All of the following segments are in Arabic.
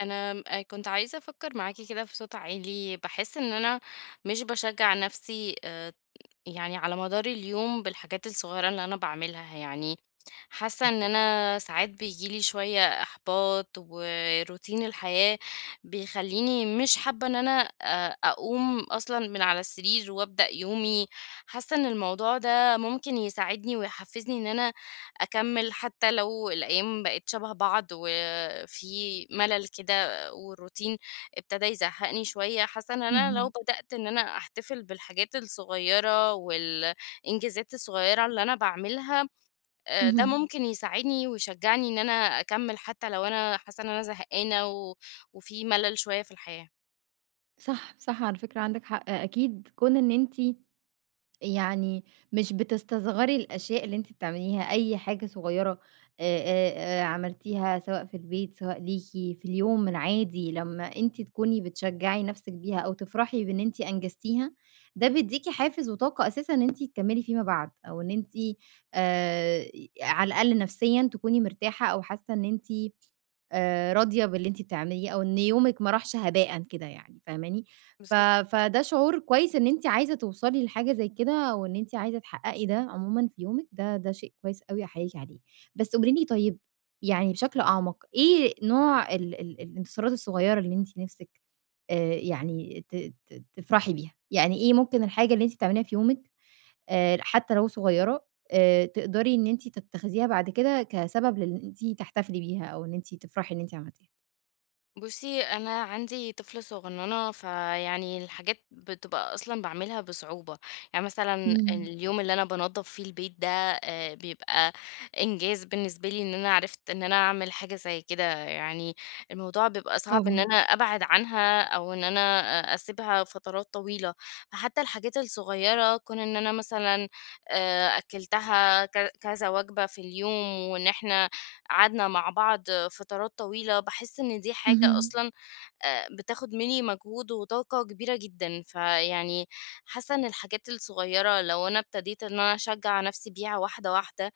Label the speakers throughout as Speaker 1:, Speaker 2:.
Speaker 1: انا م- آه كنت عايزه افكر معاكي كده في صوت عالي، بحس ان انا مش بشجع نفسي يعني على مدار اليوم بالحاجات الصغيره اللي انا بعملها. حاسه ان انا ساعات بيجيلي شويه احباط، وروتين الحياه بيخليني مش حابه ان انا اقوم اصلا من على السرير وابدا يومي. حاسه ان الموضوع ده ممكن يساعدني ويحفزني ان انا أكمّل حتى لو الأيام بقت شَبه بعض، وفي ملل كده والروتين ابتدى يزهّقني شوية. حاسة إن أنا لو
Speaker 2: اهم،
Speaker 1: بدأت إن أنا أحتفل بالحاجات الصغيّرة والإنجازات الصغيّرة اللي أنا باعملها، ده
Speaker 2: اهم،
Speaker 1: ممكن يساعدني ويشجّعني إن أنا أكمّل حتى لو أنا حاسة إن أنا زهقانة وفي ملل شوية في الحياة.
Speaker 2: صح، صح على فكرة عندِك حق، أكيد كون إن أنتِ يعني مش بتستصغري الأشياء اللي أنتِ بتعمليها، أي حاجة صغيرة عملتيها سواء في البيت، سواء ليكِ في اليوم العادي لمّا أنتِ تكوني بتشجعي نفسِك بيها أو تفرحي بإن أنتِ أنجزتيها، ده بيديكِ حافز وطاقة أساسًا إن أنتِ تكملي فيما بعد، أو إن أنتِ آآ على الأقل نفسيًا تكوني مرتاحة أو حاسة إن أنتِ راضية باللي أنتِ بتعمليه أو إن يومِك ما راحش هباءً كده يعني فاهماني؟
Speaker 1: بالض
Speaker 2: ف فده شعور كويس إن أنتِ عايزة توصلي لحاجة زي كده وإن أنتِ عايزة تحققي ده عمومًا في يومِك، ده شيء كويس أوي أحييكِ عليه. بس قولي لي طيب يعني بشكل أعمق، إيه نوع ال ال الانتصارات الصغيرة اللي أنتِ نِفْسِك يعني ت ت تفرحي بيها؟ يعني إيه ممكن الحاجة اللي أنتِ بتعمليها في يومِك حتى لو صغيرة تقدري إن أنتِ تتخذيها بعد كده كسبب لإن أنتِ تحتفلي بيها أو إن أنتِ تفرحي إن أنتِ عملتيها.
Speaker 1: بُصّي، أنا عندي طفلة صغنّنة، فيعني الحاجات بتبقى أصلًا باعملها بصعوبة. يعني مثلًا، إمم.
Speaker 2: إمم،
Speaker 1: اليوم اللي أنا بانضّف فيه البيت ده بيبقى إنجاز بالنسبة لي إن أنا عرفت إن أنا أعمل حاجة زي كده. يعني الموضوع بيبقى صعب إن
Speaker 2: طبعًا،
Speaker 1: أنا أبعد عنها، أو إن أنا أسيبها فترات طويلة. فحتى الحاجات الصغيّرة، كون إن أنا مثلًا أكّلتها كذا وجبة في اليوم، وإن إحنا قعدنا مع بعض فترات طويلة، باحس إن دي حاجة
Speaker 2: اهم،
Speaker 1: أصلًا بتاخد منّي مجهود وطاقة كبيرة جدًا. فيعني حاسة إن الحاجات الصغيّرة لو أنا ابتديت إن أنا أشجّع نَفْسي بيها واحدة واحدة،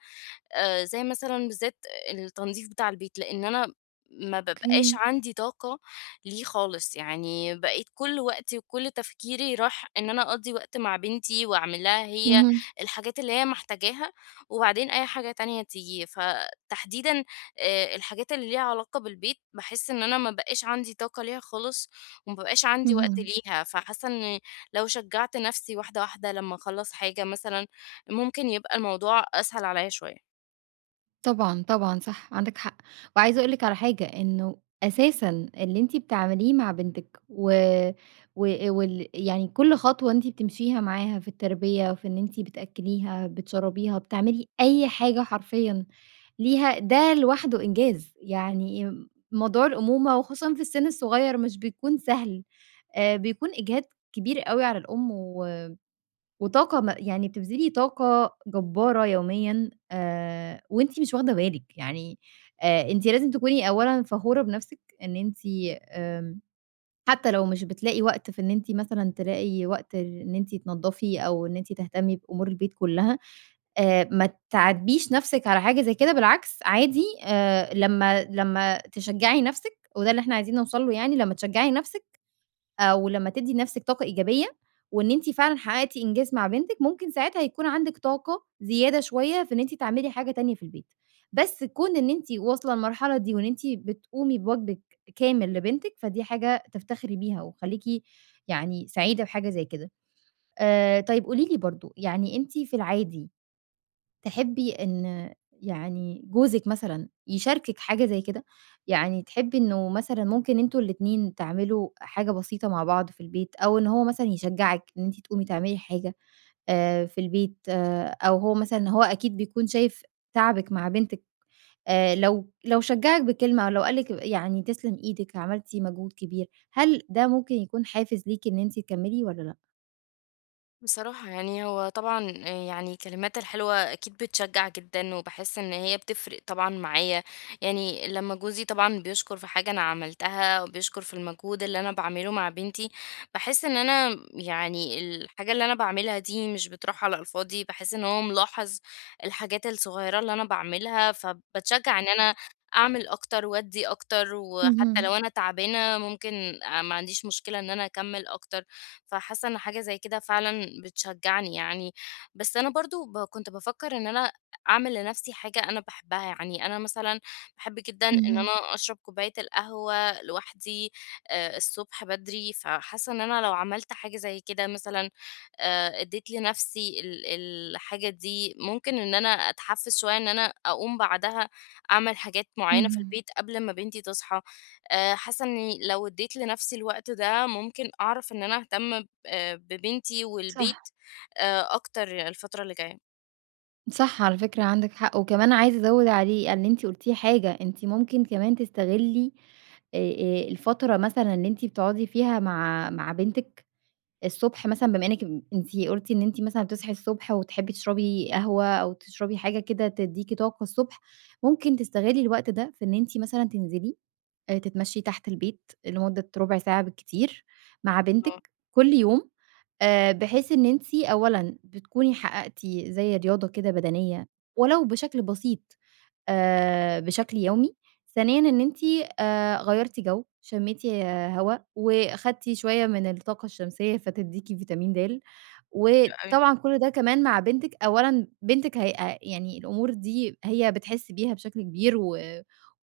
Speaker 1: زي مثلًا بالذات التنضيف بتاع البيت، لإن أنا ما بابقاش
Speaker 2: أوكي،
Speaker 1: عندي طاقة ليه خالص. يعني بقيت كل وقتي وكل تفكيري راح إن أنا أقضّي وقت مع بنتي، وأعمل لها هي
Speaker 2: اهم،
Speaker 1: الحاجات اللي هي محتاجاها، وبعدين أي حاجة تانية تيجي. فتحديدًا الحاجات اللي ليها علاقة بالبيت، باحس إن أنا ما بقاش عندي طاقة ليها خالص، وما بقاش عندي وقت
Speaker 2: اهم،
Speaker 1: ليها. فحاسة إن لو شجّعت نفسي واحدة واحدة لمّا أخلّص حاجة مثلًا، ممكن يبقى الموضوع أسهل عليّا شوية.
Speaker 2: طبعًا، طبعًا صح، عندِك حق، وعايزة أقول لِك على حاجة، إنه أساسًا اللي أنتِ بتعمليه مع بنتِك و يعني كل خطوة أنتِ بتمشيها معاها في التربية، في إن أنتِ بتأكليها، بتشربيها، بتعملي أي حاجة حرفيًا ليها ده لوحده إنجاز، يعني موضوع الأمومة وخصوصًا في السن الصغير مش بيكون سهل، بيكون إجهاد كبير أوي على الأم وطاقة يعني بتبذلي طاقة جبارة يوميًا وأنتِ مش واخدة بالِك، يعني أنتِ لازم تكوني أولًا فخورة بنفسِك إن أنتِ آمم حتى لو مش بتلاقي وقت في إن أنتِ مثلًا تلاقي وقت إن أنتِ تنضّفي أو إن أنتِ تهتمي بأمور البيت كلها، ما تعاتبيش نَفْسِك على حاجة زي كده، بالعكس عادي لمّا تشجّعي نَفْسِك وده اللي إحنا عايزين نوصل له يعني، لمّا تشجّعي نَفْسِك أو لمّا تدّي لنَفْسِك طاقة إيجابية وإن أنتِ فعلًا حققتِ إنجاز مع بنتِك، ممكن ساعتها يكون عندِك طاقة زيادة شوية في إن أنتِ تعملي حاجة تانية في البيت. بس كون إن أنتِ واصلة للمرحلة دي وإن أنتِ بتقومي بواجبِك كامل لبنتِك، فدي حاجة تفتخري بيها وخلّيكِ يعني سعيدة بحاجة زي كده. طيب قولي لي برضه، يعني أنتِ في العادي تحبي إن يعني جوزِك مثلًا يشاركِك حاجة زي كده؟ يعني تحبي إنه مثلًا ممكن أنتم الاتنين تعملوا حاجة بسيطة مع بعض في البيت، أو إن هو مثلًا يشجّعِك إن أنتِ تقومي تعملي حاجة في البيت، آه، أو هو مثلًا هو أكيد بيكون شايف تعبِك مع بنتِك، لو شجّعِك بكلمة أو لو قال لِك يعني تسلم إيدِك عملتِ مجهود كبير، هل ده ممكن يكون حافز ليكِ إن أنتِ تكمّلي والّا لأ؟
Speaker 1: بصراحة يعني هو طبعًا يعني كلماتها الحلوة أكيد بتشجّع جدًا، وباحس إن هي بتفرق طبعًا معايا. يعني لمّا جوزي طبعًا بيشكر في حاجة أنا عملتها، وبيشكر في المجهود اللي أنا باعمله مع بنتي، باحس إن أنا يعني الحاجة اللي أنا باعملها دي مش بتروح على الفاضي، باحس إن هو ملاحظ الحاجات الصغيرة اللي أنا باعملها، فباتشجّع إن أنا أعمل أكتر وأدّي أكتر،
Speaker 2: اهم،
Speaker 1: وحتى لو أنا تعبانة ممكن ما عنديش مشكلة إن أنا أكمّل أكتر. فحاسة إن حاجة زي كده فعلًا بتشجعني يعني. بس أنا برضه كنت بافكر إن أنا أعمل لنفسي حاجة أنا باحبها. يعني أنا مثلًا باحب جدًا إن
Speaker 2: اهم،
Speaker 1: أنا أشرب كوباية القهوة لوحدي الصبح بدري. فحاسة إن أنا لو عملت حاجة زي كده مثلًا، اديت لنفسي الحاجة دي، ممكن إن أنا أتحفز شوية إن أنا أقوم بعدها أعمل حاجات معينة في
Speaker 2: اهم،
Speaker 1: البيت قبل ما بنتي تصحى. حاسة إني لو اديت لنفسي الوقت ده ممكن أعرف إن أنا أهتم ب ببنتي والبيت
Speaker 2: صح.
Speaker 1: أكتر الفترة اللي جاية.
Speaker 2: صح على فكرة عندِك حق، وكمان عايزة أزوّد عليه على اللي أنتِ قُلتيه حاجة، أنتِ ممكن كمان تستغلّي الفترة مثلًا اللي أنتِ بتقعدي فيها مع بنتِك الصبح مثلًا بما إنِّك أنتِ قُلتِ إن أنتِ مثلًا بتصحي الصبح وتحبّي تشربي قهوة أو تشربي حاجة كده تدّيكِ طاقة الصبح، ممكن تستغلّي الوقت ده في إن أنتِ مثلًا تنزلي تتمشّي تحت البيت لمدة ربع ساعة بالكتير مع بنتِك كل يوم، بحيث إن أنتِ أولًا بتكوني حققتِ زي رياضة كده بدنية ولو بشكل بسيط بشكل يومي، ثانيًا إن أنتِ غيّرتِ جو، شمّيتِ هوا وخدتِ شوية من الطاقة الشمسية فتدّيكِ فيتامين د.
Speaker 1: آه.
Speaker 2: وطبعًا كل ده كمان مع بنتِك، أولًا بنتِك هي يعني الأمور دي هي بتحس بيها بشكل كبير و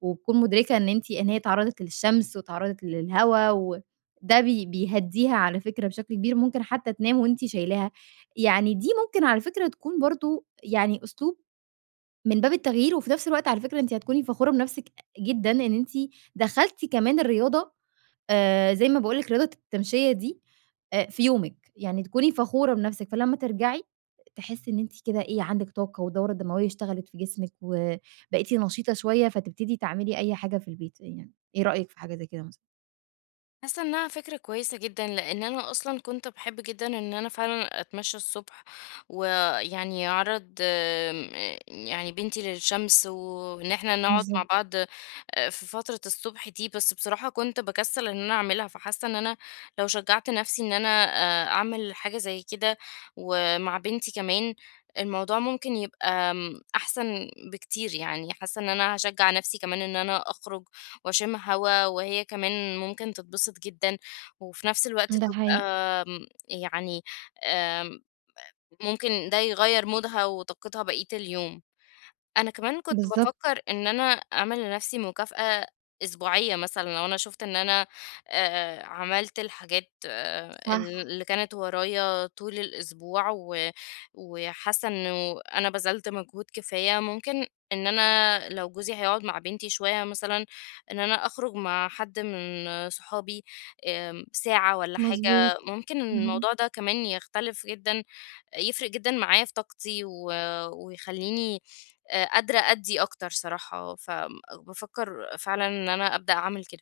Speaker 2: وبتكون مُدركة إن أنتِ إن هي اتعرّضت للشمس واتعرّضت للهوا وده بيهدّيها على فكرة بشكل كبير، ممكن حتى تنام وأنتِ شايلاها. يعني دي ممكن على فكرة تكون برضه يعني أسلوب من باب التغيير وفي نفس الوقت على فكرة أنتِ هتكوني فخورة بنفسِك جدًا إن أنتِ دخّلتِ كمان الرياضة زي ما باقول لِك رياضة التمشية دي في يومِك، يعني تكوني فخورة بنفسِك، فلمّا ترجعي تحسّي إن أنتِ كده إيه، عندِك طاقة والدورة الدموية اشتغلت في جسمِك وبقيتِ نشيطة شوية، فتبتدي تعملي أي حاجة في البيت، يعني إيه رأيِك في حاجة زي كده مثلًا؟
Speaker 1: حاسة انها فكرة كويسة جدا، لان انا اصلا كنت بحب جدا ان انا فعلا اتمشى الصبح، ويعني اعرض آم، آه، يعني بنتي للشمس، وان احنا نقعد مع
Speaker 2: بالضبط،
Speaker 1: بعض في فترة الصبح دي. بس بصراحة كنت بكسل ان انا اعملها. فحاسة ان انا لو شجعت نفسي ان انا اعمل حاجة زي كده ومع بنتي كمان، الموضوع ممكن يبقى احسن بكتير. يعني حاسة ان انا هشجع نفسي كمان ان انا اخرج وأشم هوا، وهي كمان ممكن تتبسط جدًا، وفي نفس الوقت
Speaker 2: ده
Speaker 1: تبقى
Speaker 2: حقيقي،
Speaker 1: يعني آمم، ممكن ده يغيّر مودها وطاقتها بقية اليوم. أنا كمان كنت
Speaker 2: بالضبط،
Speaker 1: بافكّر إن أنا أعمل لنفسي مكافأة أسبوعية مثلًا، لو أنا شُفت إن أنا عملت الحاجات
Speaker 2: صح،
Speaker 1: اللي كانت ورايا طول الأسبوع، و وحاسة إنه أنا بذلت مجهود كفاية، ممكن إن أنا لو جوزي هيقعد مع بنتي شوية مثلًا، إن أنا أخرج مع حد من صحابي آمم ساعة والّا
Speaker 2: مضبوط،
Speaker 1: حاجة، ممكن
Speaker 2: اهم.
Speaker 1: الموضوع ده كمان يختلف جدًا، يفرق جدًا معايا في طاقتي، و ويخلّيني قادرة أدّي أكتر صراحة. فبافكّر فعلًا إن أنا أبدأ أعمل كده.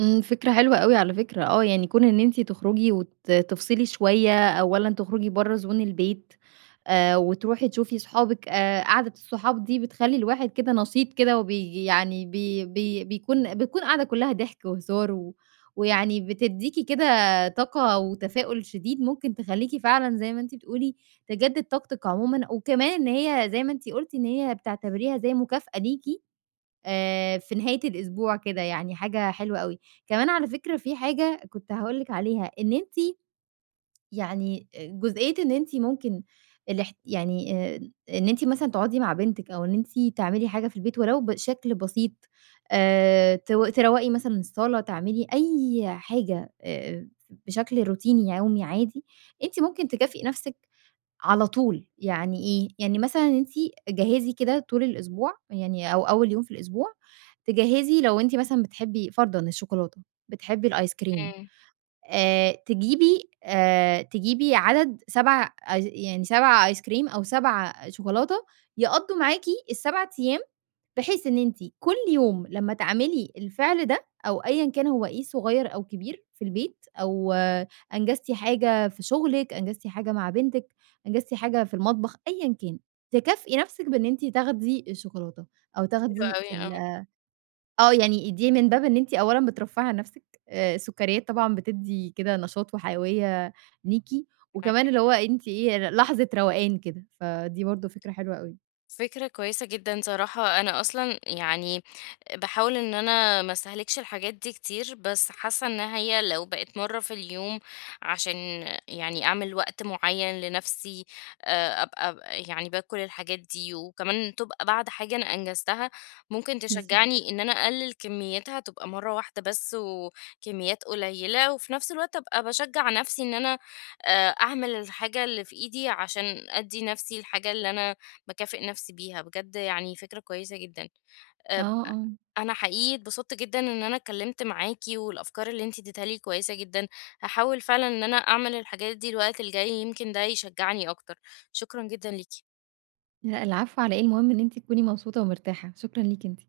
Speaker 2: فكرة حلوة أوي على فكرة، آه، يعني كون إن أنتِ تخرجي تفصلي شوية، أولًا تخرجي برّه زون البيت وتروحي تشوفي صحابِك قعدة الصحاب دي بتخلّي الواحد كده نشيط كده وبي يعني بي بي بيكون بتكون قاعدة كلّها ضحك وهزار ويعني بتدّيكِ كده طاقة وتفاؤل شديد ممكن تخلّيكِ فعلًا زي ما أنتِ بتقولي تجدد طاقتِك عمومًا، وكمان إن هي زي ما أنتِ قُلتِ إن هي بتعتبريها زي مكافأة ليكِ في نهاية الأسبوع كده، يعني حاجة حلوة أوي. كمان على فكرة في حاجة كنت هاقول لِك عليها، إن أنتِ يعني جزئية إن أنتِ ممكن يعني إن أنتِ مثلًا تقعدي مع بنتِك أو إن أنتِ تعملي حاجة في البيت ولو بشكل بسيط، تروّقي مثلًا الصالة، تعملي أي حاجة بشكل روتيني يومي عادي، أنتِ ممكن تكافئي نَفْسِك على طول، يعني إيه، يعني مثلًا أنتِ جهّزي كده طول الأسبوع يعني أو أول يوم في الأسبوع، تجهّزي لو أنتِ مثلًا بتحبي فرضًا الشوكولاتة، بتحبي الآيس كريم
Speaker 1: إمم،
Speaker 2: تجيبي عدد 7 أيس يعني 7 آيس كريم أو 7 شوكولاتة يقضّوا معاكِ ال7 أيام، بحيث إن أنتِ كل يوم لمّا تعملي الفعل ده أو أيًا كان هو إيه صغير أو كبير في البيت أو أنجزتِ حاجة في شغلِك، أنجزتِ حاجة مع بنتِك، أنجزتِ حاجة في المطبخ، أيًا كان، تكافئي نفسِك بإن أنتِ تاخدي الشوكولاتة أو
Speaker 1: حلو
Speaker 2: تاخدي
Speaker 1: أوي، آه،
Speaker 2: ال آه، يعني دي من باب إن أنتِ أولًا بترفّهي عن نَفْسِك، السُكّريات طبعًا بتدّي كده نشاط وحيوية ليكِ، وكمان
Speaker 1: معاك.
Speaker 2: اللي هو أنتِ إيه، لحظة روقان كده، فدي برضه فكرة حلوة أوي.
Speaker 1: فكرة كويسة جدًا صراحة. أنا أصلًا يعني باحاول إن أنا ما أستهلكش الحاجات دي كتير، بس حاسة إن هي لو بقت مرّة في اليوم عشان يعني أعمل وقت معيّن لنفسي، أبقى يعني باكل الحاجات دي، وكمان تبقى بعد حاجة أنا أنجزتها، ممكن
Speaker 2: بالضبط.
Speaker 1: تشجعني إن أنا أقلل كميتها تبقى مرّة واحدة بس وكميات قليلة، وفي نفس الوقت أبقى باشجع نفسي إن أنا أعمل الحاجة اللي في إيدي عشان أدّي نفسي الحاجة اللي أنا باكافئ نفسي بيها. بجد يعني فكرة كويسة جدًا.
Speaker 2: آه،
Speaker 1: آآ،
Speaker 2: آه.
Speaker 1: أنا حقيقي اتبسطت جدًا إن أنا اتكلمت معاكِ، والأفكار اللي أنتِ اديتيها لي كويسة جدًا. هاحاول فعلًا إن أنا أعمل الحاجات دي الوقت الجاي، يمكن ده يشجعني أكتر. شكرًا جدًا ليكِ.
Speaker 2: لأ العفو على إيه، المهم إن أنتِ تكوني مبسوطة ومرتاحة. شكرًا ليكِ أنتِ.